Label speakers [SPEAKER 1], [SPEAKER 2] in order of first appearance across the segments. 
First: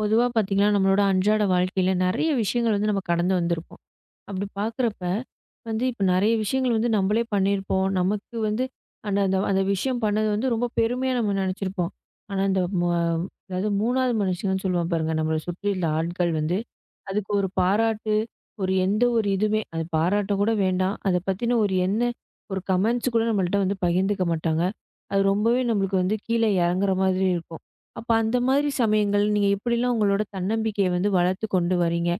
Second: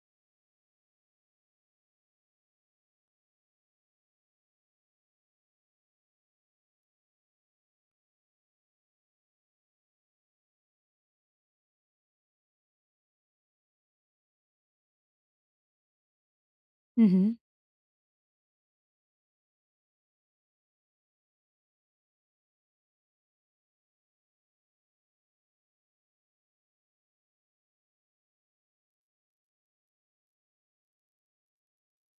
[SPEAKER 1] பொதுவா பார்த்தீங்கன்னா, நம்மளோட அன்றாட வாழ்க்கையில நெறைய விஷயங்கள் வந்து நம்ம கடந்து வந்திருப்போம். அப்படி பார்க்குறப்ப வந்து இப்ப நெறைய விஷயங்கள் வந்து நம்மளே பண்ணியிருப்போம். நமக்கு வந்து அந்த அந்த அந்த விஷயம் பண்ணது வந்து ரொம்ப பெருமையா நம்ம நெனைச்சிருப்போம். ஆனா, இந்த ம அதாவது 3வது மனுஷங்கன்னு சொல்லுவோம் பாருங்க, நம்மள சுற்றியுள்ள ஆட்கள் வந்து
[SPEAKER 2] ம்ஹ்ம்.
[SPEAKER 1] அதுக்கு ஒரு பாராட்டு, ஒரு எந்த ஒரு இதுவுமே அது பாராட்ட கூட வேண்டாம். அத பத்தின ஒரு என்ன ஒரு கமெண்ட்ஸ் கூட நம்மள்ட்ட வந்து பகிர்ந்துக்க மாட்டாங்க. அது ரொம்பவே நம்மளுக்கு வந்து கீழ இறங்குற மாதிரி இருக்கும். அப்ப அந்த மாதிரி சமயங்கள் நீங்க எப்படிலாம் உங்களோட தன்னம்பிக்கைய வந்து வளர்த்து கொண்டு வரீங்க?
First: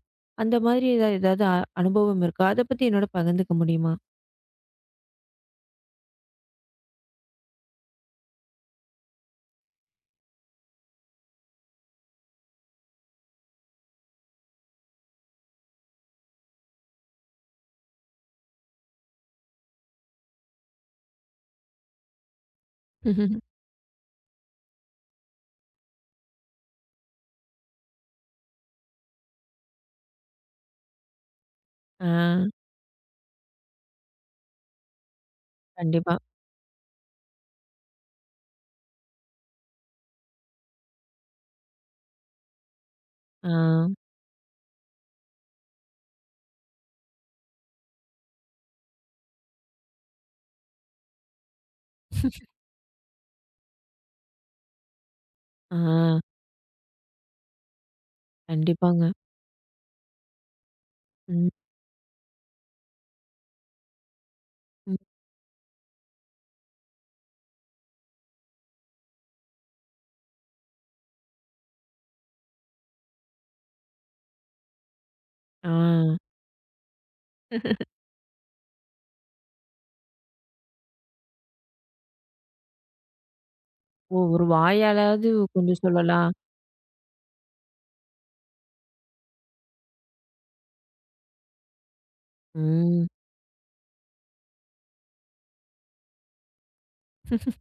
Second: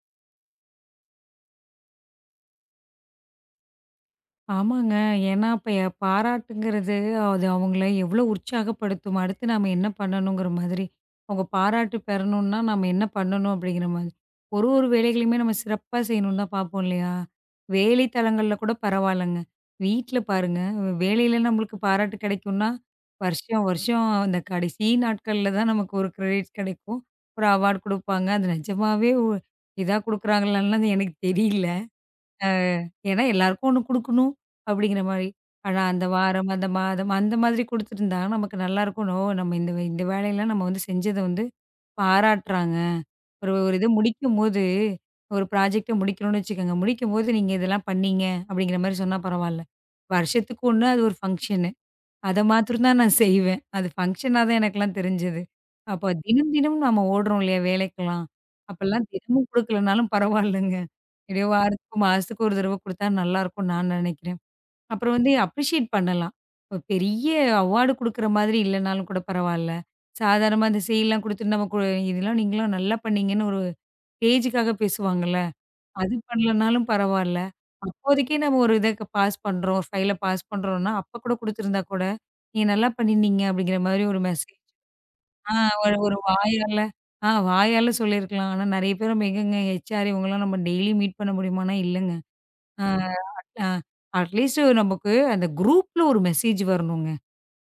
[SPEAKER 1] அந்த மாதிரி ஏதாவது அனுபவம் இருக்கா? அத பத்தி என்னோட பகிர்ந்துக்க முடியுமா?
[SPEAKER 2] ஆமாங்க. ஏன்னா அப்ப பாராட்டுங்கிறது அது அவங்கள எவ்வளோ உற்சாகப்படுத்தும். அடுத்து நாம என்ன பண்ணணுங்கிற மாதிரி. அவங்க பாராட்டு பெறணும்னா நம்ம என்ன பண்ணணும் அப்படிங்கிற மாதிரி. ஒரு ஒரு வேலைகளையுமே நம்ம சிறப்பா செய்யணும்னு தான் பார்ப்போம் இல்லையா? வேலை தலங்கள்ல கூட பரவாயில்லங்க. வீட்ல பாருங்க, வேலையில நம்மளுக்கு பாராட்டு கிடைக்கும்னா, வருஷம் வருஷம் அந்த கடைசி நாட்கள்ல தான் நமக்கு ஒரு கிரெடிட்ஸ் கிடைக்கும். ஒரு அவார்ட் குடுப்பாங்க. அது நிஜமாவே இதா குடுக்குறாங்களான்லாம் எனக்கு தெரியல.
[SPEAKER 1] ஆ,
[SPEAKER 2] அ ஏன்னா எல்லாருக்கும் ஒண்ணு குடுக்கணும் அப்படிங்கிற மாரி. ஆனா அந்த
[SPEAKER 1] கண்டிப்பா.
[SPEAKER 2] வாரம், அந்த மாதம் அந்த மாதிரி குடுத்துருந்தா நமக்கு நல்லாருக்கும். ஓ! நம்ம இந்த இந்த வேலையெல்லாம் நம்ம வந்து செஞ்சத வந்து பாராட்டுறாங்க.
[SPEAKER 1] ஆ,
[SPEAKER 2] ஒரு ஒரு இது முடிக்கும்போது ஒரு ப்ராஜெக்ட்ட முடிக்கணும்னு வச்சுக்கோங்க. முடிக்கும்போது நீங்க இதெல்லாம் பண்ணீங்க அப்படிங்கிற மாரி சொன்னா பரவால்ல. வருஷத்துக்கு ஒண்ணு அது ஒரு ஃபங்ஷன். அத மாத்திரம் தான் நான் செய்வேன். அது ஃபங்ஷனா தான் எனக்கெல்லாம் தெரிஞ்சது.
[SPEAKER 1] ஆ,
[SPEAKER 2] அப்ப தினம், தினம் நாம ஓடுறோம் இல்லையா வேலைக்கெல்லாம். அப்பலாம்
[SPEAKER 1] கண்டிப்பாங்க.
[SPEAKER 2] தினமும் குடுக்கலனாலும் பரவாயில்லங்க. எப்படியோ
[SPEAKER 1] ம்,
[SPEAKER 2] வாரத்துக்கு, மாசத்துக்கு ஒரு தடவ குடுத்தா நல்லாயிருக்கும்னு நான் நெனைக்கிறேன்.
[SPEAKER 1] ம்.
[SPEAKER 2] அப்புறம் வந்து அப்ரிஷியேட் பண்ணலாம். இப்ப பெரிய அவார்டு குடுக்குற மாதிரி இல்லனாலும் கூட பரவால்ல. சாதாரணமா அந்த செய்லாம் குடுத்துட்டு நம்ம கு இதெல்லாம் நீங்கலாம் நல்லா பண்ணீங்கன்னு ஒரு பேஜுக்காக பேசுவாங்கல்ல.
[SPEAKER 1] ஆ.
[SPEAKER 2] அது பண்ணலனாலும் பரவால்ல. அப்போதைக்கே நம்ம ஒரு இத பாஸ் பண்றோம். ஒரு ஃபைல பாஸ் பண்றோம்னா, அப்ப கூட குடுத்துருந்தா கூட, "நீங்க நல்லா பண்ணியிருந்தீங்க" அப்படிங்கிற மாதிரி
[SPEAKER 1] ஓ!
[SPEAKER 2] ஒரு
[SPEAKER 1] ஒரு
[SPEAKER 2] மெசேஜ்.
[SPEAKER 1] வாயாலாவது
[SPEAKER 2] ஆ
[SPEAKER 1] கொஞ்சம்
[SPEAKER 2] ஒரு ஒரு
[SPEAKER 1] சொல்லலாம்.
[SPEAKER 2] வாயால சொல்லியிருக்கலாம். ஆனா நெறைய பேர் நம்ம எங்கங்க ஹெச்ஆர் இவங்கலாம் நம்ம டெய்லி மீட் பண்ண முடியுமானா, இல்லங்க. ஆ
[SPEAKER 1] ம்.
[SPEAKER 2] அ அட்லீஸ்ட் நமக்கு அந்த குரூப்ல ஒரு மெசேஜ் வரணுங்க.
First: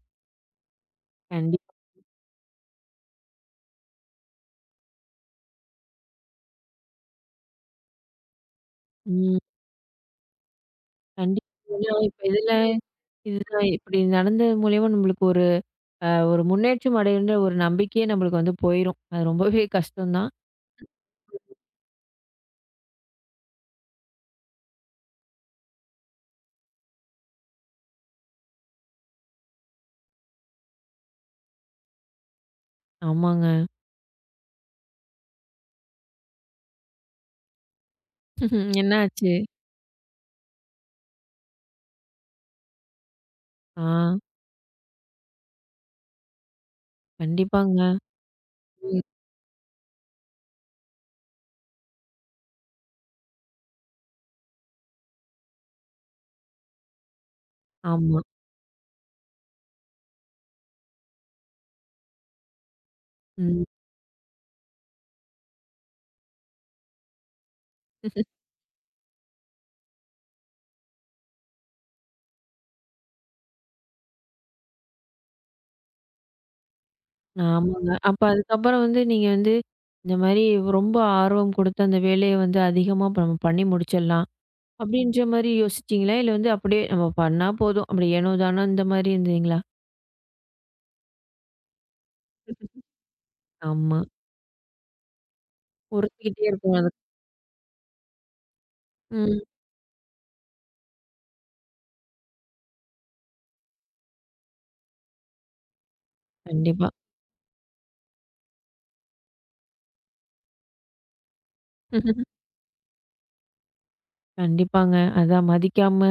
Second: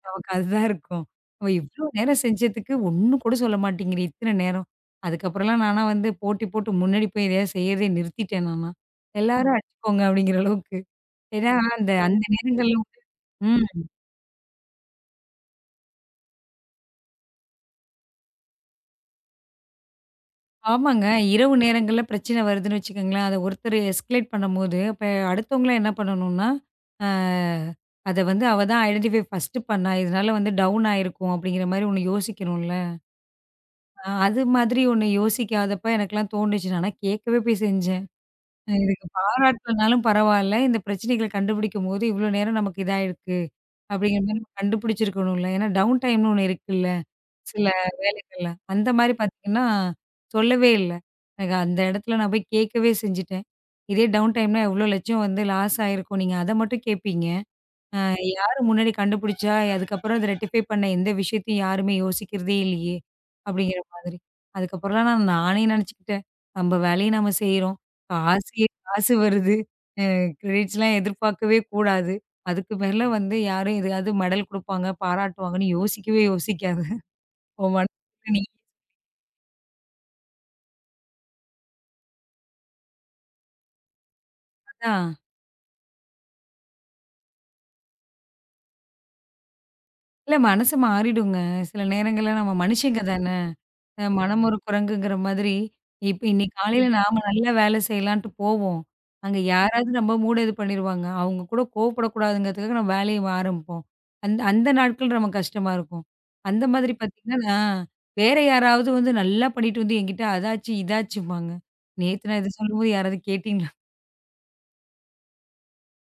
[SPEAKER 2] நமக்கு அதுதான் இருக்கும். நம்ம
[SPEAKER 1] கண்டிப்பா.
[SPEAKER 2] இவ்ளோ நேரம் செஞ்சதுக்கு ஒண்ணும் கூட சொல்ல மாட்டேங்கிறீ இத்தன நேரம். அதுக்கப்புறம்லாம் நானா வந்து போட்டி போட்டு முன்னாடி போய் எதையாவது செய்யறதே நிறுத்திட்டேன் நானா.
[SPEAKER 1] ம்.
[SPEAKER 2] எல்லாரும் ம். அடிச்சுக்கோங்க அப்படிங்கிற அளவுக்கு.
[SPEAKER 1] கண்டிப்பா.
[SPEAKER 2] ஏன்னா அந்த
[SPEAKER 1] ஏன்னா
[SPEAKER 2] ஓ!
[SPEAKER 1] இப்ப
[SPEAKER 2] அந்த
[SPEAKER 1] இதுல
[SPEAKER 2] நேரங்கள்ல ம்.
[SPEAKER 1] இதுதான் இப்படி நடந்தது மூலியமா நம்மளுக்கு ஒரு ஒரு முன்னேற்றம் அடையுன்ற ஒரு நம்பிக்கையே நம்மளுக்கு வந்து போயிரும். அது ரொம்பவே கஷ்டம் தான்.
[SPEAKER 2] ஆமாங்க. இரவு நேரங்கள்ல பிரச்சனை வருதுன்னு வச்சுக்கோங்களேன். அத ஒருத்தர் எஸ்கலேட் பண்ணும்போது, அப்ப அடுத்தவங்கலாம் என்ன பண்ணணும்னா, அ அத வந்து அவ தான் ஐடென்டிஃபை ஃபர்ஸ்ட்டு பண்ணா. இதனால வந்து டவுன் ஆயிருக்கும் அப்படிங்கிற மாரி ஒண்ணு யோசிக்கணும்ல.
[SPEAKER 1] ஆமாங்க.
[SPEAKER 2] அது மாதிரி ஒண்ணு யோசிக்காதப்ப எனக்கெல்லாம் தோணுச்சு. நானா கேட்கவே போய் செஞ்சேன்.
[SPEAKER 1] என்ன
[SPEAKER 2] இதுக்கு
[SPEAKER 1] ஆச்சு?
[SPEAKER 2] பாராட்டலனாலும் பரவால்ல. இந்த பிரச்சனைகள கண்டுபிடிக்கும்போது, இவ்ளோ நேரம் நமக்கு இதாயிருக்கு.
[SPEAKER 1] ஆ
[SPEAKER 2] அப்படிங்கிற மாரி நம்ம கண்டுபிடிச்சிருக்கணும்ல. ஏன்னா டவுன் டைம்னு ஒண்ணு இருக்குல்ல. சில
[SPEAKER 1] கண்டிப்பாங்க.
[SPEAKER 2] வேலைகள்ல. அந்த
[SPEAKER 1] ம்.
[SPEAKER 2] மாரி பார்த்தீங்கன்னா, சொல்லவே இல்ல. எனக்கு அந்த இடத்துல நான் போய் கேட்கவே செஞ்சுட்டேன். இதே டவுன் டைம்னா எவ்ளோ லட்சம் வந்து லாஸ் ஆயிருக்கும். நீங்க அத மட்டும் கேட்பீங்க. அ
[SPEAKER 1] ஆமா.
[SPEAKER 2] யாரு முன்னாடி கண்டுபிடிச்சா, அதுக்கப்புறம் அத ரெக்டிஃபை பண்ண எந்த விஷயத்தையும் யாருமே யோசிக்கிறதே இல்லையே!
[SPEAKER 1] ம்.
[SPEAKER 2] அப்படிங்கிற மாதிரி. அதுக்கப்புறம்லாம் நான் நானே நெனச்சுக்கிட்டேன். நம்ம வேலைய நம்ம செய்றோம். காசு காசு வருது. அ கிரெடிட்ஸ்லாம் எதிர்பார்க்கவே கூடாது. அதுக்கு மேல வந்து யாரும் எதையாவது மெடல் குடுப்பாங்க, பாராட்டுவாங்கன்னு யோசிக்கவே யோசிக்காத. உன்
[SPEAKER 1] ஆமாங்க. அப்ப
[SPEAKER 2] மனசுக்குள்ள நீ
[SPEAKER 1] அதுக்கப்புறம் வந்து நீங்க வந்து இந்த மாரி ரொம்ப ஆர்வம் கொடுத்து அந்த வேலைய வந்து அதிகமா இப்ப நம்ம பண்ணி முடிச்சிடலாம்.
[SPEAKER 2] அதான்.
[SPEAKER 1] அப்படின்ற மாரி யோசிச்சீங்களா? இல்ல வந்து அப்படியே நம்ம பண்ணா போதும். அப்படி ஏனோ தானோ இந்த மாரி இருந்தீங்களா?
[SPEAKER 2] இல்ல மனசு மாறிடுங்க. சில நேரங்கள்ல நம்ம மனுஷங்க தான.
[SPEAKER 1] ஆமா.
[SPEAKER 2] மனம் ஒரு குரங்குங்கிற மாதிரி, இப்ப
[SPEAKER 1] உறுத்திக்கிட்டே
[SPEAKER 2] இன்னைக்கு
[SPEAKER 1] இருக்கும்
[SPEAKER 2] காலையில
[SPEAKER 1] அது.
[SPEAKER 2] ம். நாம நல்லா வேலை செய்யலான்ட்டு போவோம். அங்க
[SPEAKER 1] ம்.
[SPEAKER 2] யாராவது நம்ம மூட இது பண்ணிருவாங்க. அவங்க கூட கோவப்படக்கூடாதுங்கிறதுக்காக நம்ம வேலைய ஆரம்பிப்போம். அந்த அந்த நாட்கள் நமக்கு கஷ்டமா இருக்கும். அந்த
[SPEAKER 1] கண்டிப்பா.
[SPEAKER 2] மாதிரி பார்த்தீங்கன்னா, வேற யாராவது வந்து நல்லா பண்ணிட்டு வந்து என்கிட்ட அதாச்சு, இதாச்சும்பாங்க. நேத்து நான் இத சொல்லும்போது யாராவது கேட்டீங்களா?
[SPEAKER 1] கண்டிப்பாங்க. அதான் மதிக்காம,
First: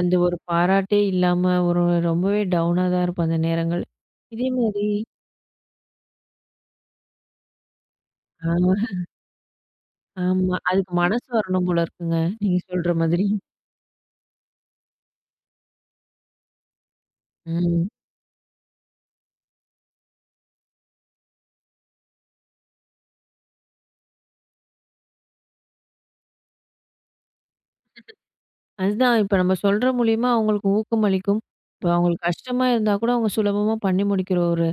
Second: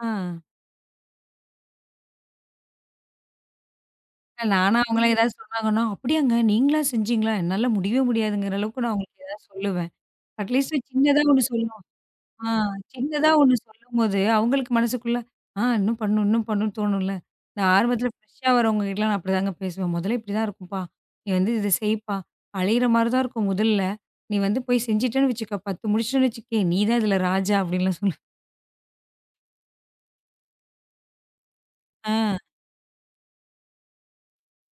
[SPEAKER 1] அந்த
[SPEAKER 2] ஆஹ்
[SPEAKER 1] ஒரு பாராட்டே இல்லாம, ஒரு ரொம்பவே டவுனா தான் இருக்கும் அந்த நேரங்கள்.
[SPEAKER 2] இல்ல,
[SPEAKER 1] இதே
[SPEAKER 2] நானா
[SPEAKER 1] மாரி
[SPEAKER 2] அவங்கலாம் ம். ஏதாவது சொன்னாங்கன்னா, "அப்படியாங்க நீங்களா செஞ்சீங்களா? என்னால முடியவே முடியாதுங்கிற"
[SPEAKER 1] ஆ
[SPEAKER 2] அளவுக்கு நான் அவங்களுக்கு ஏதாவது சொல்லுவேன்.
[SPEAKER 1] ஆமா.
[SPEAKER 2] அட்லீஸ்ட்
[SPEAKER 1] அதுக்கு
[SPEAKER 2] சின்னதா
[SPEAKER 1] மனசு
[SPEAKER 2] ஒண்ணு சொல்லு
[SPEAKER 1] வரணும் போல இருக்குங்க.
[SPEAKER 2] ஆ
[SPEAKER 1] நீங்க சொல்ற மாதிரி.
[SPEAKER 2] சின்னதா ஒண்ணு சொல்லும்போது, அவங்களுக்கு மனசுக்குள்ள, இன்னும் பண்ணணும், இன்னும் பண்ணணும்னு தோணும்ல. நான்
[SPEAKER 1] ம்.
[SPEAKER 2] ஆரம்பத்தில ஃப்ரெஷ்ஷா வரவங்ககிட்டலாம் நான் அப்படிதாங்க பேசுவேன். "முதல்ல இப்படிதான் இருக்கும்ப்பா. நீ வந்து இத செய்ப்பா. அலையிற மாரி தான் இருக்கும் முதல்ல. நீ வந்து போய் செஞ்சுட்டேன்னு வச்சுக்க. 10 முடிச்சுட்டேன்னு வச்சுக்கயேன், நீ தான் இதில ராஜா" அப்படின்லாம் சொல்லுவேன்.
[SPEAKER 1] அதுதான் இப்ப நம்ம சொல்ற மூலியமா அவங்களுக்கு ஊக்கமளிக்கும். இப்ப
[SPEAKER 2] ஆ
[SPEAKER 1] அவங்களுக்கு கஷ்டமா இருந்தா கூட அவங்க சுலபமா பண்ணி முடிக்கிற ஒரு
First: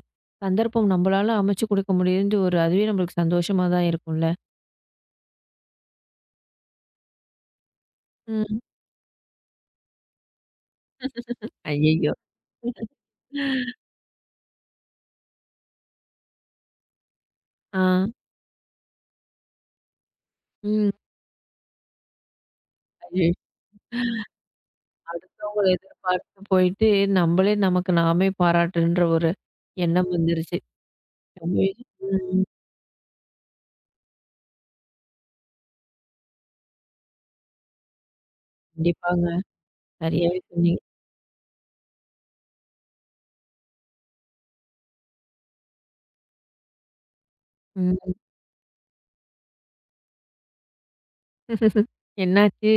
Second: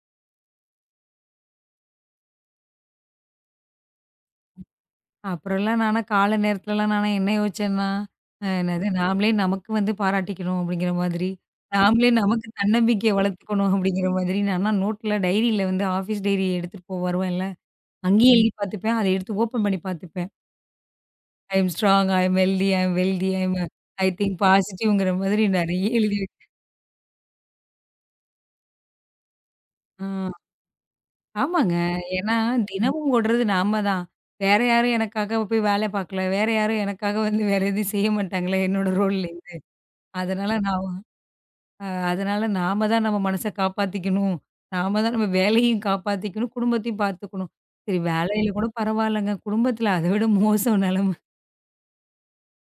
[SPEAKER 1] சந்தர்ப்பம் நம்பளால அமைச்சு குடுக்க முடியுதுன்ட்டு ஒரு அதுவே நம்மளுக்கு சந்தோஷமா தான் இருக்கும்ல.
[SPEAKER 2] அப்புறம்லாம் நானா காலை நேரத்துலலாம் நானா என்ன யோசிச்சேன்னா,
[SPEAKER 1] ம்.
[SPEAKER 2] என்னது நாமளே நமக்கு வந்து பாராட்டிக்கணும் அப்படிங்கிற மாதிரி, நாமளே
[SPEAKER 1] ஐயய்யோ!
[SPEAKER 2] நமக்கு தன்னம்பிக்கைய வளர்த்துக்கணும் அப்படிங்கிற மாதிரி, நான்லாம் நோட்ல டைரியில வந்து ஆஃபீஸ் டைரி எடுத்துட்டு போ வருவேன்ல.
[SPEAKER 1] ஆ.
[SPEAKER 2] அங்கேயும் எழுதி பார்த்துப்பேன். அத எடுத்து ஓப்பன் பண்ணி பார்த்துப்பேன்.
[SPEAKER 1] ம்.
[SPEAKER 2] I am strong, I am healthy, I am wealthy,
[SPEAKER 1] ஐயோ!
[SPEAKER 2] ஐ திங்க் பாசிட்டிவ்ங்கிற மாதிரி
[SPEAKER 1] அடுத்தவங்கள
[SPEAKER 2] நெறைய எழுதி
[SPEAKER 1] எதிர்பார்த்து போயிட்டு, நம்மளே நமக்கு நாமே பாராட்டுன்ற ஒரு
[SPEAKER 2] ஆ
[SPEAKER 1] எண்ணம் வந்துருச்சு. ரொம்பவே
[SPEAKER 2] ஆமாங்க. ஏன்னா
[SPEAKER 1] ம்.
[SPEAKER 2] தினமும் ஓடுறது நாம தான். வேற யாரும் எனக்காக போய் வேல பார்க்கல. வேற யாரும் எனக்காக வந்து வேற எதுவும் செய்ய மாட்டாங்களே என்னோட
[SPEAKER 1] கண்டிப்பாங்க.
[SPEAKER 2] ரோல்லேருந்து.
[SPEAKER 1] சரியாவே
[SPEAKER 2] அதனால
[SPEAKER 1] சொன்னீங்க.
[SPEAKER 2] நான் அதனால நாம தான் நம்ம மனச காப்பாத்திக்கணும். நாம தான் நம்ம வேலையும் காப்பாத்திக்கணும், குடும்பத்தையும் பார்த்துக்கணும். சரி
[SPEAKER 1] ம்.
[SPEAKER 2] வேலையில கூட பரவாயில்லங்க. குடும்பத்தில அத விட மோசம் நெலம.
[SPEAKER 1] என்னாச்சு?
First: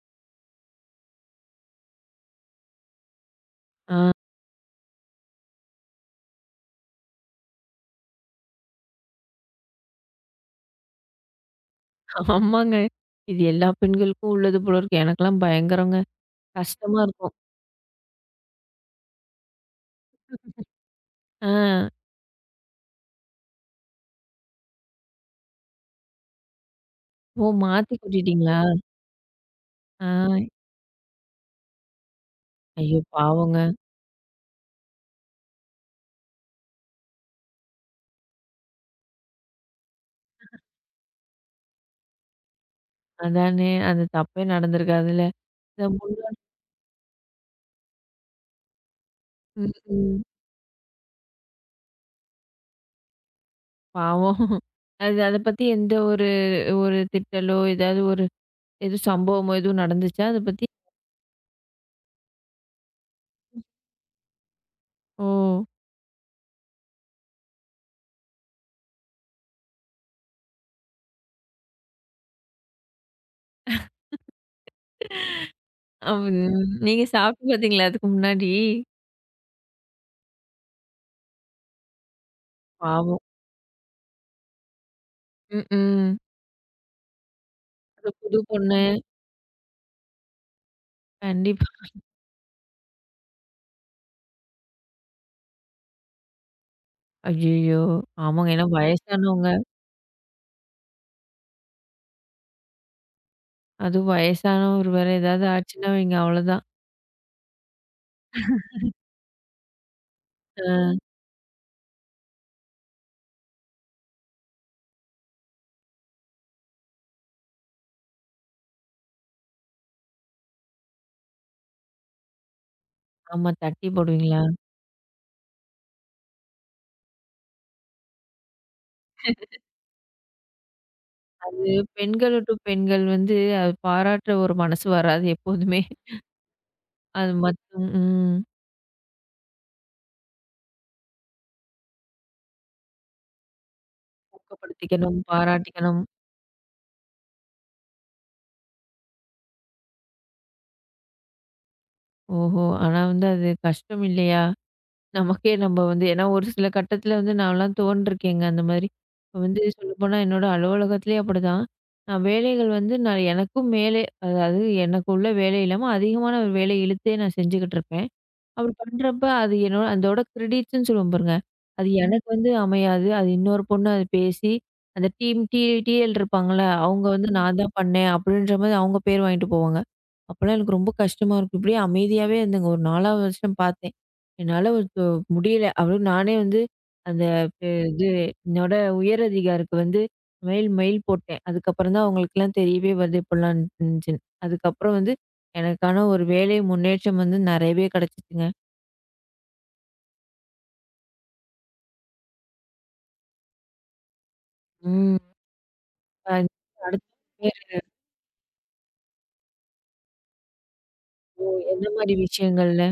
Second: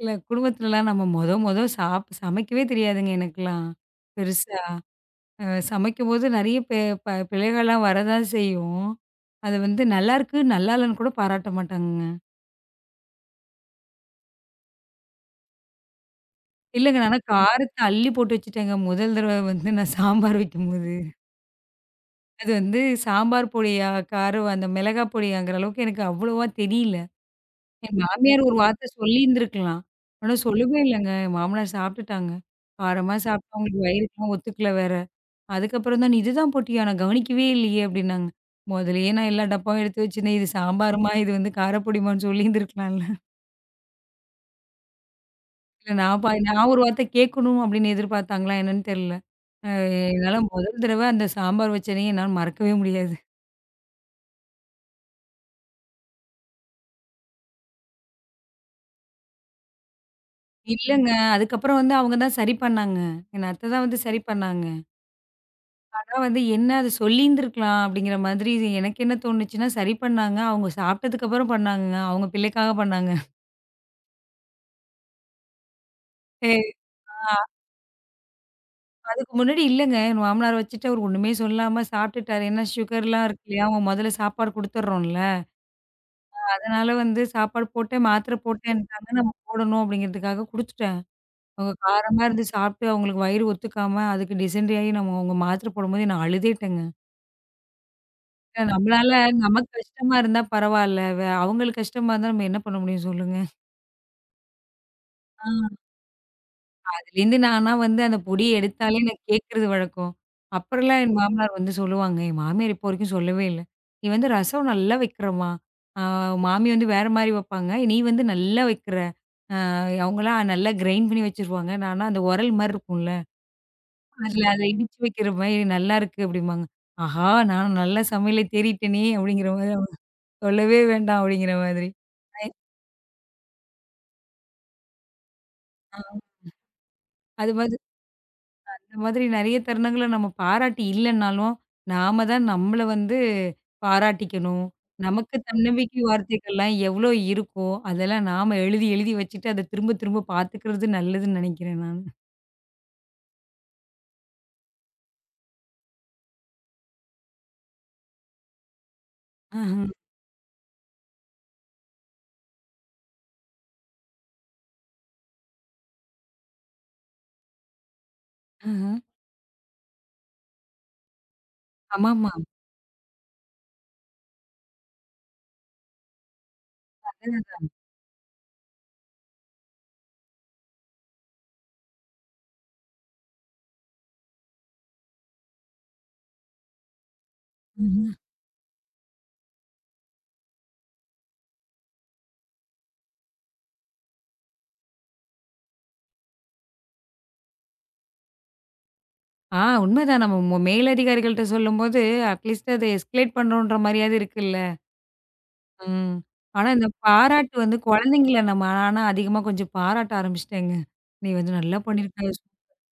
[SPEAKER 2] இல்ல குடும்பத்துலலாம் நம்ம மொத மொத சாப் சமைக்கவே தெரியாதுங்க எனக்கெல்லாம்.
[SPEAKER 1] ஆ
[SPEAKER 2] பெருசா. அ சமைக்கும்போது நெறைய பிழைகள்லாம் வரதான் செய்யும். அது வந்து நல்லாருக்கு, நல்லா இல்லன்னு கூட பாராட்ட மாட்டாங்கங்க.
[SPEAKER 1] ஆமாங்க. இது எல்லா பெண்களுக்கும் உள்ளது போல இருக்கு. எனக்கெல்லாம் பயங்கரங்க.
[SPEAKER 2] இல்லங்க
[SPEAKER 1] கஷ்டமா
[SPEAKER 2] நானா
[SPEAKER 1] இருக்கும்.
[SPEAKER 2] காரத்த அள்ளி போட்டு வச்சுட்டேங்க முதல் தடவ வந்து நான் சாம்பார் வைக்கும்போது.
[SPEAKER 1] ஆ.
[SPEAKER 2] அது வந்து சாம்பார் பொடியா, காரம் அந்த மிளகாய் பொடியாங்கிற அளவுக்கு எனக்கு அவ்வளவா தெரியல.
[SPEAKER 1] ஓ! மாத்தி
[SPEAKER 2] என் மாமியார் ஒரு
[SPEAKER 1] கூட்டிட்டீங்களா?
[SPEAKER 2] வார்த்தை சொல்லியிருந்திருக்கலாம்.
[SPEAKER 1] ஆ.
[SPEAKER 2] ஆனா சொல்லவே இல்லங்க. என் மாமனார் சாப்ட்டுட்டாங்க.
[SPEAKER 1] ஐயோ!
[SPEAKER 2] காரமா சாப்ட்டு
[SPEAKER 1] பாவங்க.
[SPEAKER 2] அவங்களுக்கு வயிறுக்குலாம் ஒத்துக்கல வேற. அதுக்கப்புறம் தான், "இதுதான் போட்டியா? நான் கவனிக்கவே இல்லையே" அப்படின்னாங்க. முதல்லயே நான் எல்லா டப்பாவும் எடுத்து வச்சிருந்தேன். இது சாம்பாருமா? இது வந்து காரப்பொடிமான்னு சொல்லியிருந்திருக்கலாம்ல.
[SPEAKER 1] அதானே. அந்த தப்பே நடந்திருக்காதுல்ல. இத
[SPEAKER 2] இல்ல
[SPEAKER 1] முன்
[SPEAKER 2] நான் ஒரு வார்த்தை கேட்கணும் அப்படின்னு எதிர்பார்த்தாங்களா என்னன்னு தெரியல. அ
[SPEAKER 1] ம், ம்.
[SPEAKER 2] என்னால முதல் தடவை அந்த சாம்பார் வச்சனையே என்னால மறக்கவே முடியாது.
[SPEAKER 1] பாவம். அது அத பத்தி எந்த ஒரு ஒரு திட்டலோ, ஏதாவது ஒரு எதுவும் சம்பவமோ எதுவும் நடந்துச்சா? அத பத்தி?
[SPEAKER 2] இல்லங்க. அதுக்கப்புறம் வந்து அவங்க தான் சரி பண்ணாங்க. என் அத்தை தான் வந்து சரி பண்ணாங்க.
[SPEAKER 1] ஓ!
[SPEAKER 2] ஆனா வந்து என்ன அது சொல்லியிருந்திருக்கலாம் அப்படிங்கிற மாதிரி இது எனக்கு என்ன தோணுச்சுன்னா, சரி பண்ணாங்க. அவங்க சாப்பிட்டதுக்கு அப்புறம் பண்ணாங்கங்க. அவங்க பிள்ளைக்காக பண்ணாங்க.
[SPEAKER 1] அவ் நீங்க சாப்பிட்டு பார்த்தீங்களா அதுக்கு முன்னாடி?
[SPEAKER 2] அதுக்கு முன்னாடி இல்லங்க. என் மாமனார வச்சுட்டு அவரு ஒண்ணுமே சொல்லாம சாப்பிட்டுட்டாரு. ஏன்னா
[SPEAKER 1] பாவம்.
[SPEAKER 2] சுகர்லாம் இருக்கு இல்லையா? அவங்க முதல்ல சாப்பாடு குடுத்துடுறோம்ல.
[SPEAKER 1] ம்.
[SPEAKER 2] அதனால வந்து சாப்பாடு போட்டேன்,
[SPEAKER 1] அது
[SPEAKER 2] மாத்திரை
[SPEAKER 1] புது பொண்ணு.
[SPEAKER 2] போட்டேன்ட்டாங்க. நம்ம போடணும் அப்படிங்கிறதுக்காக குடுத்துட்டேன்.
[SPEAKER 1] கண்டிப்பா.
[SPEAKER 2] அவங்க காரமா இருந்து சாப்பிட்டு அவங்களுக்கு வயிறு ஒத்துக்காம, அதுக்கு டிசென்ட்ரி ஆயி நம்ம அவங்க மாத்திரை போடும்போது நான் அழுதேட்டேங்க.
[SPEAKER 1] ஐயய்யோ! ஆமாங்க. ஏன்னா
[SPEAKER 2] ஏன்னா நம்மளால
[SPEAKER 1] வயசானவங்க.
[SPEAKER 2] நமக்கு கஷ்டமா இருந்தா பரவால்ல. அவங்களுக்கு கஷ்டமா இருந்தா நம்ம என்ன பண்ண முடியும் சொல்லுங்க?
[SPEAKER 1] அதுவும் வயசானவரு வேற ஏதாவது ஆச்சுன்னா வைங்க அவ்வளோதான்.
[SPEAKER 2] அதுலேருந்து நானா வந்து அந்த பொடிய எடுத்தாலே நான் கேட்கறது வழக்கம். அப்புறம்லாம்
[SPEAKER 1] ஆ.
[SPEAKER 2] என் மாமனார் வந்து சொல்லுவாங்க. என் மாமியார் இப்போ வரைக்கும் சொல்லவே இல்ல. "நீ வந்து ரசம் நல்லா வைக்கிறம்மா. ஆ மாமி வந்து வேற மாரி வைப்பாங்க. நீ வந்து நல்லா வைக்கிற. அவங்கலாம் நல்லா கிரைண்ட் பண்ணி வச்சுருவாங்க. நானா அந்த உரல் மாரி இருக்கும்ல.
[SPEAKER 1] ஆமா. தட்டி
[SPEAKER 2] அதில
[SPEAKER 1] போடுவீங்களா?
[SPEAKER 2] அத இடிச்சு வைக்கிற மாரி நல்லாயிருக்கு" அப்படிம்பாங்க. ஆஹா! நான் நல்லா சமையல தேறிட்டேனே அப்படிங்கிற மாதிரி. சொல்லவே வேண்டாம் அப்படிங்கிற
[SPEAKER 1] அது
[SPEAKER 2] மாதிரி.
[SPEAKER 1] பெண்கள் டு பெண்கள் வந்து அது பாராட்டுற ஒரு மனசு வராது எப்போதுமே.
[SPEAKER 2] அ
[SPEAKER 1] அது
[SPEAKER 2] அது மாதிரி
[SPEAKER 1] மட்டும் ம்.
[SPEAKER 2] இந்த மாதிரி நெறைய தருணங்கள நம்ம பாராட்டு இல்லன்னாலும், நாம தான் நம்மள வந்து பாராட்டிக்கணும்.
[SPEAKER 1] ஊக்கப்படுத்திக்கணும்,
[SPEAKER 2] நமக்கு தன்னம்பிக்கை
[SPEAKER 1] பாராட்டிக்கணும்.
[SPEAKER 2] வார்த்தைகள்லாம் எவ்ளோ இருக்கோ, அதெல்லாம் நாம எழுதி எழுதி வச்சுட்டு, அத திரும்ப திரும்ப பாத்துக்கிறது நல்லதுன்னு நெனைக்கிறேன் நானு.
[SPEAKER 1] ஓஹோ! ஆனா வந்து அது கஷ்டம் இல்லையா? நமக்கே நம்ம வந்து ஏன்னா ஒரு சில கட்டத்துல வந்து நான்லாம் தோன்றிருக்கேங்க அந்த மாதிரி. இப்ப வந்து
[SPEAKER 2] அஹ,
[SPEAKER 1] சொல்லப்போனா என்னோட அலுவலகத்திலேயே அப்படிதான். நான் வேலைகள் வந்து நான் எனக்கும் மேலே அதாவது எனக்கு உள்ள வேலை இல்லாம அதிகமான ஒரு வேலை இழுத்தே நான் செஞ்சுகிட்டு இருப்பேன். அப்படி
[SPEAKER 2] அஹ.
[SPEAKER 1] பண்றப்ப அது என்னோட அதோட கிரெடிட்ஸ்ன்னு சொல்லுவோம் பாருங்க. அது ம். எனக்கு
[SPEAKER 2] ஆமாமா.
[SPEAKER 1] வந்து அமையாது. அது இன்னொரு பொண்ணு அது பேசி, அந்த டீம் டிஎல் இருப்பாங்கல்ல, அவங்க வந்து ம். நான்
[SPEAKER 2] அதுதான்
[SPEAKER 1] தான் பண்ணேன் அப்படின்ற மாரி அவங்க பேர் வாங்கிட்டு போவாங்க. அப்பலாம் எனக்கு ரொம்ப கஷ்டமா இருக்கும். இப்படியே அமைதியாவே இருந்தேங்க. ஒரு 4 வருஷம் பார்த்தேன். என்னால முடியல. அப்படின்னு நானே வந்து அந்த இது
[SPEAKER 2] ம்ஹ்ம்.
[SPEAKER 1] என்னோட உயர் அதிகாரிக்கு வந்து மெயில் மெயில் போட்டேன். அதுக்கப்புறம் தான் அவங்களுக்கெல்லாம் தெரியவே வருது இப்படிலாம் இருந்துச்சுன்னு. அதுக்கப்புறம் வந்து எனக்கான ஒரு வேலை முன்னேற்றம் வந்து நெறையவே கிடைச்சுச்சுங்க.
[SPEAKER 2] உண்மதான். நம்ம மு மேலதிகாரிகள்ட்ட சொல்லும்போது, அட்லீஸ்ட் அத எஸ்கலேட் பண்றோன்ற மாரியாவது இருக்குல்ல.
[SPEAKER 1] ம்.
[SPEAKER 2] ம்.
[SPEAKER 1] அது
[SPEAKER 2] ஆனா இந்த
[SPEAKER 1] அடுத்து
[SPEAKER 2] பாராட்டு வந்து
[SPEAKER 1] வேற
[SPEAKER 2] குழந்தைங்கள நம்ம ஆனா அதிகமா கொஞ்சம் பாராட்ட ஆரம்பிச்சுட்டேங்க. "நீ
[SPEAKER 1] ஓ!
[SPEAKER 2] வந்து நல்லா
[SPEAKER 1] எந்த மாரி
[SPEAKER 2] பண்ணியிருக்க"
[SPEAKER 1] விஷயங்கள்ல?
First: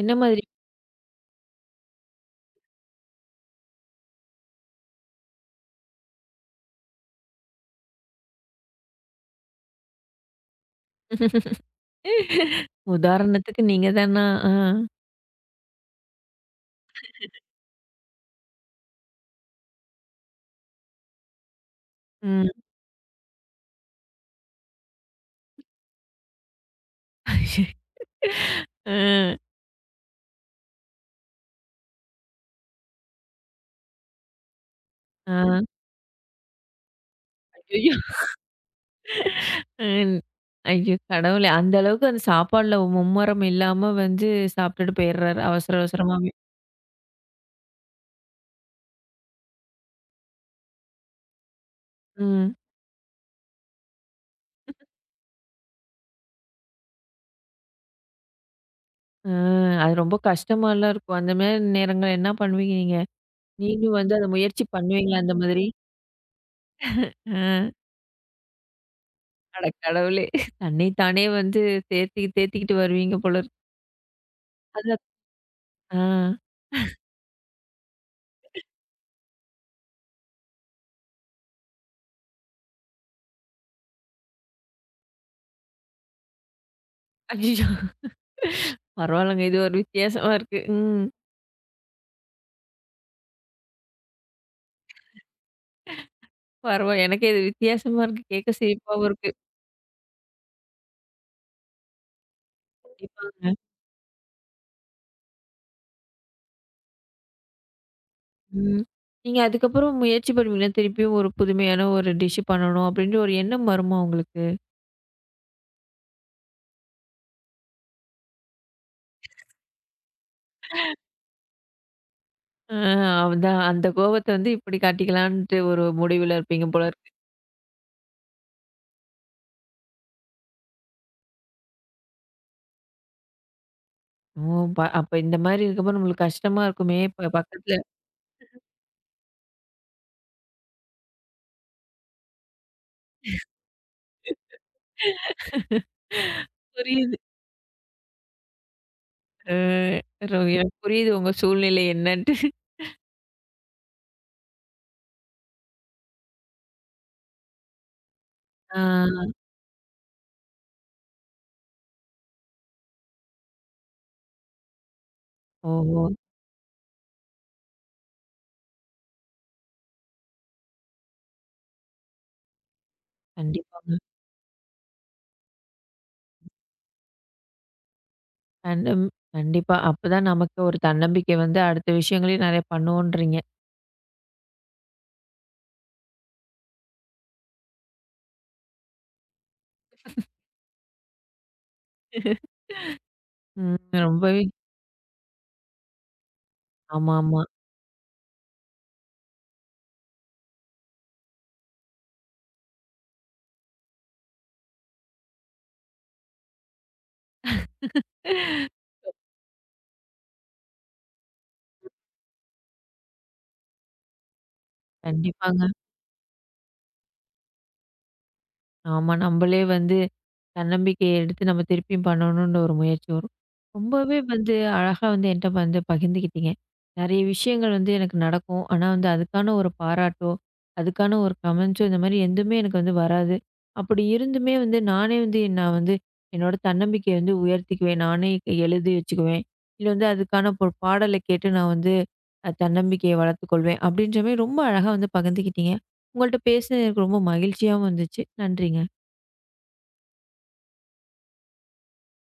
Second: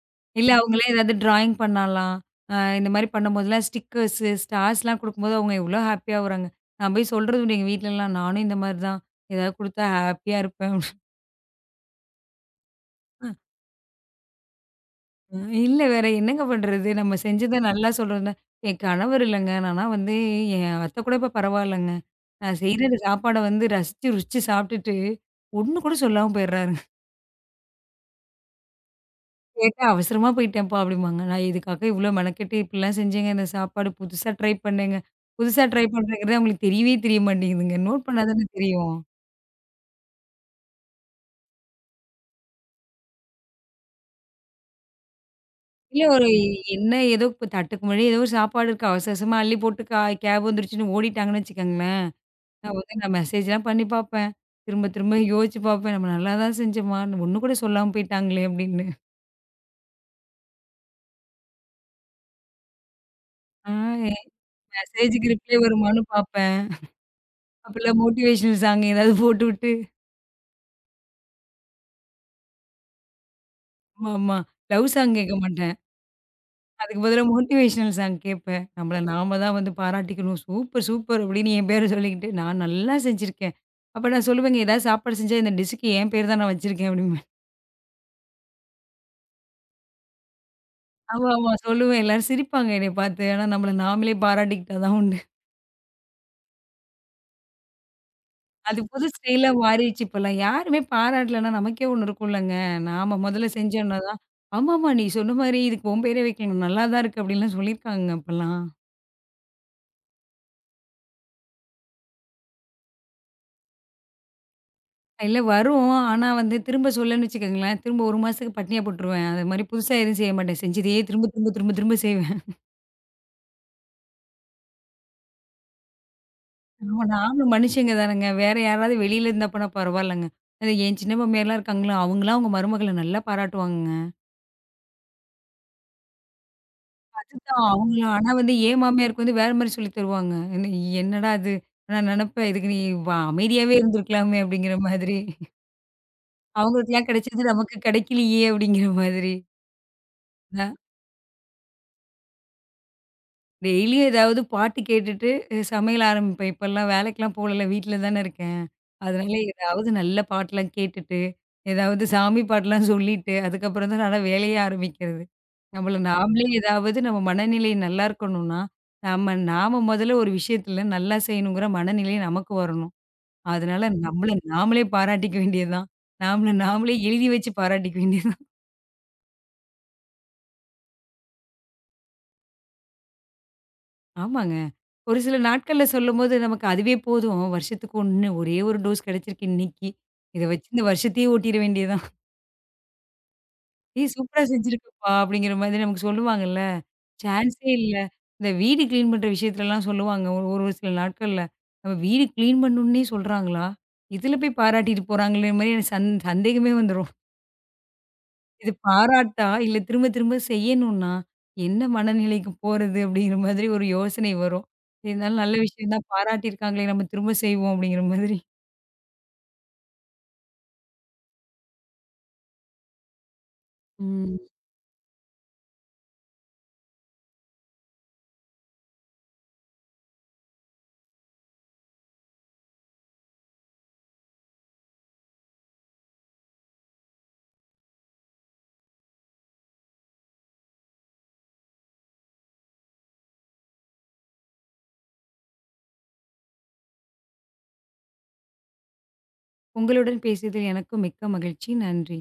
[SPEAKER 1] என்ன மாதிரி?
[SPEAKER 2] இல்ல அவங்களே ஏதாவது டிராயிங் பண்ணலாம். இந்த மாரி பண்ணும்போதெல்லாம் ஸ்டிக்கர்ஸு, ஸ்டார்ஸ்லாம் குடுக்கும்போது அவங்க எவ்ளோ ஹாப்பியா வராங்க. நான் போய் சொல்றது உண்டு எங்க வீட்லலாம். நானும் இந்த மாரி தான். ஏதாவது குடுத்தா ஹாப்பியா இருப்பேன்.
[SPEAKER 1] உதாரணத்துக்கு நீங்க தானா? ஆ.
[SPEAKER 2] இல்ல வேற என்னங்க பண்றது? நம்ம செஞ்சத நல்லா சொல்றதுனா என் கணவர் இல்லங்க. நானா வந்து என் அத்த கூட இப்ப பரவாயில்லங்க.
[SPEAKER 1] ம்.
[SPEAKER 2] நான் செய்ற சாப்பாட வந்து ரசிச்சு, ருசிச்சு சாப்ட்டுட்டு, ஒண்ணு கூட சொல்லாம போயிடுறாரு.
[SPEAKER 1] அ,
[SPEAKER 2] கேட்டா, "அவசரமா போயிட்டேன்ப்பா" அப்படிம்பாங்க. நான் இதுக்காக இவ்வளோ மெனக்கெட்டு இப்படிலாம் செஞ்சேங்க. இந்த சாப்பாடு புதுசா ட்ரை பண்ணேங்க.
[SPEAKER 1] ஆ.
[SPEAKER 2] புதுசா ட்ரை பண்றேங்கிறது அவங்களுக்கு தெரியவே தெரிய மாட்டேங்குதுங்க.
[SPEAKER 1] ஐயய்யோ!
[SPEAKER 2] நோட் பண்ணா தானே தெரியும்.
[SPEAKER 1] ம். ஐயோ! கடவுளே! அந்த அளவுக்கு அந்த சாப்பாடுல மும்முரம் இல்லாம வந்து சாப்பிட்டுட்டு போயிடுறாரு. அவசர
[SPEAKER 2] இல்ல ஒரு
[SPEAKER 1] அவசரமாவே.
[SPEAKER 2] என்ன ஏதோ இப்ப தட்டுக்கு முன்னாடி ஏதோ ஒரு சாப்பாடு இருக்கு. அவசர அவசரமா அள்ளி போட்டு கேப் வந்துருச்சுன்னு ஓடிட்டாங்கன்னு வச்சுக்கோங்களேன்.
[SPEAKER 1] ம்.
[SPEAKER 2] நான் மெசேஜ்லாம் பண்ணி பார்ப்பேன். திரும்ப திரும்ப யோசிச்சு பார்ப்பேன். நம்ம நல்லா தான் செஞ்சோமா? ஒண்ணு கூட சொல்லாம போயிட்டாங்களே அப்படின்னு.
[SPEAKER 1] அ அது ரொம்ப கஷ்டமாலாம் இருக்கும். அந்த மாரி நேரங்கள்ல என்ன பண்ணுவீங்க நீங்க?
[SPEAKER 2] ஆ
[SPEAKER 1] நீங்களும் வந்து அத முயற்சி பண்ணுவீங்களா
[SPEAKER 2] மெசேஜ்க்கு
[SPEAKER 1] அந்த
[SPEAKER 2] ரிப்ளை
[SPEAKER 1] மாதிரி?
[SPEAKER 2] வருமான்னு பார்ப்பேன்.
[SPEAKER 1] ஆ.
[SPEAKER 2] அப்பலாம் மோட்டிவேஷனல் சாங் ஏதாவது
[SPEAKER 1] அட
[SPEAKER 2] போட்டுவிட்டு
[SPEAKER 1] கடவுளே! தன்னை தானே வந்து தேத்தி தேத்திக்கிட்டு வருவீங்க போல இருக்கு.
[SPEAKER 2] ஆமா, ஆமா. லவ்
[SPEAKER 1] அது
[SPEAKER 2] சாங் கேட்க மாட்டேன்.
[SPEAKER 1] ஆ
[SPEAKER 2] அதுக்கு பதிலா மோட்டிவேஷனல் சாங் கேட்பேன். நம்மள நாம தான் வந்து பாராட்டிக்கணும். சூப்பர், சூப்பர் அப்படின்னு என் பேர சொல்லிக்கிட்டு, நான் நல்லா செஞ்சிருக்கேன். அப்ப நான் சொல்லுவேங்க, ஏதாவது சாப்பாடு செஞ்சா இந்த டிஷ்‌ஷுக்கு என் பேர் தான் நான் வச்சிருக்கேன் அப்படிம்பேன்.
[SPEAKER 1] அய்யய்யோ! பரவாயில்லங்க. இது ஒரு வித்தியாசமா இருக்கு. ம்.
[SPEAKER 2] ஆமா, ஆமா சொல்லுவேன். எல்லாரும் சிரிப்பாங்க என்னைய பார்த்து. ஆனா நம்மள நாமளே பாராட்டிக்கிட்டா தான் உண்டு.
[SPEAKER 1] பரவாயில்ல. எனக்கே இது வித்தியாசமா இருக்கு. கேட்க
[SPEAKER 2] அது புது
[SPEAKER 1] சிரிப்பாவும் இருக்கு.
[SPEAKER 2] ஸ்டைலா மாறிடுச்சு இப்பல்லாம். யாருமே பாராட்டலன்னா நமக்கே ஒண்ணு இருக்கும்லங்க. நாம முதல்ல
[SPEAKER 1] கண்டிப்பாங்க.
[SPEAKER 2] செஞ்சோம்னா தான், ஆமாமா நீ சொன்ன மாரி இதுக்கு உன் பேரே வைக்கலாம். நல்லா தான் இருக்கு அப்படின்லாம் சொல்லியிருக்காங்க இப்பல்லாம்.
[SPEAKER 1] ம். நீங்க அதுக்கப்புறம் முயற்சி பண்ணுவீங்களா? திருப்பியும் ஒரு புதுமையான ஒரு டிஷ் பண்ணணும் அப்படின்ற ஒரு எண்ணம் வருமா உங்களுக்கு?
[SPEAKER 2] இல்ல வரும். ஆனா வந்து திரும்ப சொல்லன்னு வச்சுக்கோங்களேன், திரும்ப 1 மாசத்துக்கு பட்னியா போட்டுருவேன். அது மாரி புதுசா எதுவும் செய்ய மாட்டேன். செஞ்சதையே திரும்ப திரும்ப செய்வேன்.
[SPEAKER 1] ஆ அதான் அந்த கோவத்த வந்து இப்படி காட்டிக்கலான்ட்டு ஒரு முடிவுல இருப்பீங்க போல
[SPEAKER 2] ஆமா
[SPEAKER 1] இருக்கு.
[SPEAKER 2] நாங்களும் மனுஷங்க தானங்க. வேற யாராவது வெளியில இருந்தா போனா பரவாயில்லங்க. அது என் சின்ன மாமியார்லாம் இருக்காங்களா, அவங்கலாம் அவங்க மருமகள நல்லா பாராட்டுவாங்கங்க.
[SPEAKER 1] ஓ! அப்ப இந்த மாரி இருக்கப்ப நம்மளுக்கு கஷ்டமா இருக்குமே! இப்ப
[SPEAKER 2] அதுதான்
[SPEAKER 1] பக்கத்துல
[SPEAKER 2] அவங்கள ஆனா வந்து என் மாமியாருக்கு வந்து வேற மாரி சொல்லி தருவாங்க. என்ன என்னடா இது? நான் நெனப்பேன் இதுக்கு நீ வ அமைதியாவே இருந்திருக்கலாமே! அப்படிங்கிற மாதிரி. அவங்களுக்கெல்லாம்
[SPEAKER 1] புரியுது.
[SPEAKER 2] கிடைச்சது நமக்கு கிடைக்கலையே! அப்படிங்கிற மாதிரி.
[SPEAKER 1] அ எனக்கு புரியுது உங்க சூழ்நிலை என்னன்ட்டு.
[SPEAKER 2] டெய்லியும் ஏதாவது பாட்டு கேட்டுட்டு சமையல் ஆரம்பிப்பேன். இப்பல்லாம் வேலைக்கெல்லாம் போகல, வீட்ல தானே இருக்கேன்.
[SPEAKER 1] ஆ.
[SPEAKER 2] அதனால ஏதாவது நல்ல பாட்டெல்லாம் கேட்டுட்டு, ஏதாவது சாமி பாட்டெல்லாம் சொல்லிட்டு, அதுக்கப்புறம் தான் நான்லாம் வேலையே ஆரம்பிக்கிறது. நம்மள
[SPEAKER 1] ஓஹோ!
[SPEAKER 2] நாமளே ஏதாவது நம்ம மனநிலை நல்லா இருக்கணும்னா, நம்ம நாம முதல்ல ஒரு விஷயத்துல நல்லா செய்யணுங்கிற மனநிலை நமக்கு வரணும். அதனால
[SPEAKER 1] கண்டிப்பாங்க.
[SPEAKER 2] நம்மள நாமளே பாராட்டிக்க வேண்டியது தான். நாமள நாமளே எழுதி வச்சு பாராட்டிக்க வேண்டியது.
[SPEAKER 1] கண்டம் கண்டிப்பா. அப்பதான் நமக்கு ஒரு தன்னம்பிக்கை வந்து அடுத்த விஷயங்களையும் நெறைய பண்ணுவோன்றீங்க.
[SPEAKER 2] ஆமாங்க. ஒரு சில நாட்கள்ல சொல்லும்போது நமக்கு அதுவே போதும். வருஷத்துக்கு 1 டோஸ் கிடைச்சிருக்கு இன்னைக்கு. இத வச்சு இந்த வருஷத்தையே ஓட்டிற வேண்டியது தான்.
[SPEAKER 1] ம்.
[SPEAKER 2] "ஏய் சூப்பரா
[SPEAKER 1] ரொம்பவே
[SPEAKER 2] செஞ்சிருக்கப்பா" அப்படிங்கிற மாதிரி நமக்கு சொல்லுவாங்கல்ல.
[SPEAKER 1] ஆமா, ஆமா.
[SPEAKER 2] சான்ஸே இல்ல. இந்த வீடு கிளீன் பண்ற விஷயத்துலலாம் சொல்லுவாங்க. ஒரு ஒரு சில நாட்கள்ல. நம்ம வீடு கிளீன் பண்ணணும்னே சொல்றாங்களா? இதுல போய் பாராட்டிட்டு போறாங்களேங்கிற மாரி எனக்கு சந்தேகமே வந்துரும். இது பாராட்டா? இல்ல திரும்ப திரும்ப செய்யணுன்னா, என்ன மனநிலைக்கு போறது? அப்படிங்கிற மாதிரி ஒரு யோசனை வரும். இருந்தாலும் நல்ல
[SPEAKER 1] கண்டிப்பாங்க.
[SPEAKER 2] விஷயம் தான் பாராட்டியிருக்காங்களே நம்ம திரும்ப செய்வோம் அப்படிங்கிற மாதிரி.
[SPEAKER 1] ஆமா. நம்பளே வந்து தன்னம்பிக்கைய எடுத்து நம்ம திருப்பியும் பண்ணணுன்ற ஒரு முயற்சி வரும். ரொம்பவே
[SPEAKER 2] ம்.
[SPEAKER 1] வந்து அழகா வந்து என்ட்ட வந்து பகிர்ந்துக்கிட்டீங்க. நெறைய விஷயங்கள் வந்து எனக்கு நடக்கும். ஆனா வந்து அதுக்கான ஒரு பாராட்டோ, அதுக்கான ஒரு கமெண்ட்ஸோ இந்த மாரி எதுவுமே எனக்கு வந்து வராது. அப்படி இருந்துமே வந்து நானே வந்து நான் வந்து என்னோட தன்னம்பிக்கைய வந்து உயர்த்திக்குவேன். நானே எழுதி வச்சுக்குவேன். இல்ல வந்து அதுக்கான ஒரு பாடல கேட்டு நான் வந்து தன்னம்பிக்கைய வளர்த்துக்கொள்வேன். அப்படின்ற மாரி ரொம்ப அழகா வந்து பகிர்ந்துக்கிட்டீங்க. உங்கள்ட்ட பேசினது எனக்கு ரொம்ப மகிழ்ச்சியாவும் இருந்துச்சு. நன்றிங்க.
[SPEAKER 2] உங்களுடன் பேசியதில் எனக்கும் மிக்க மகிழ்ச்சி. நன்றி.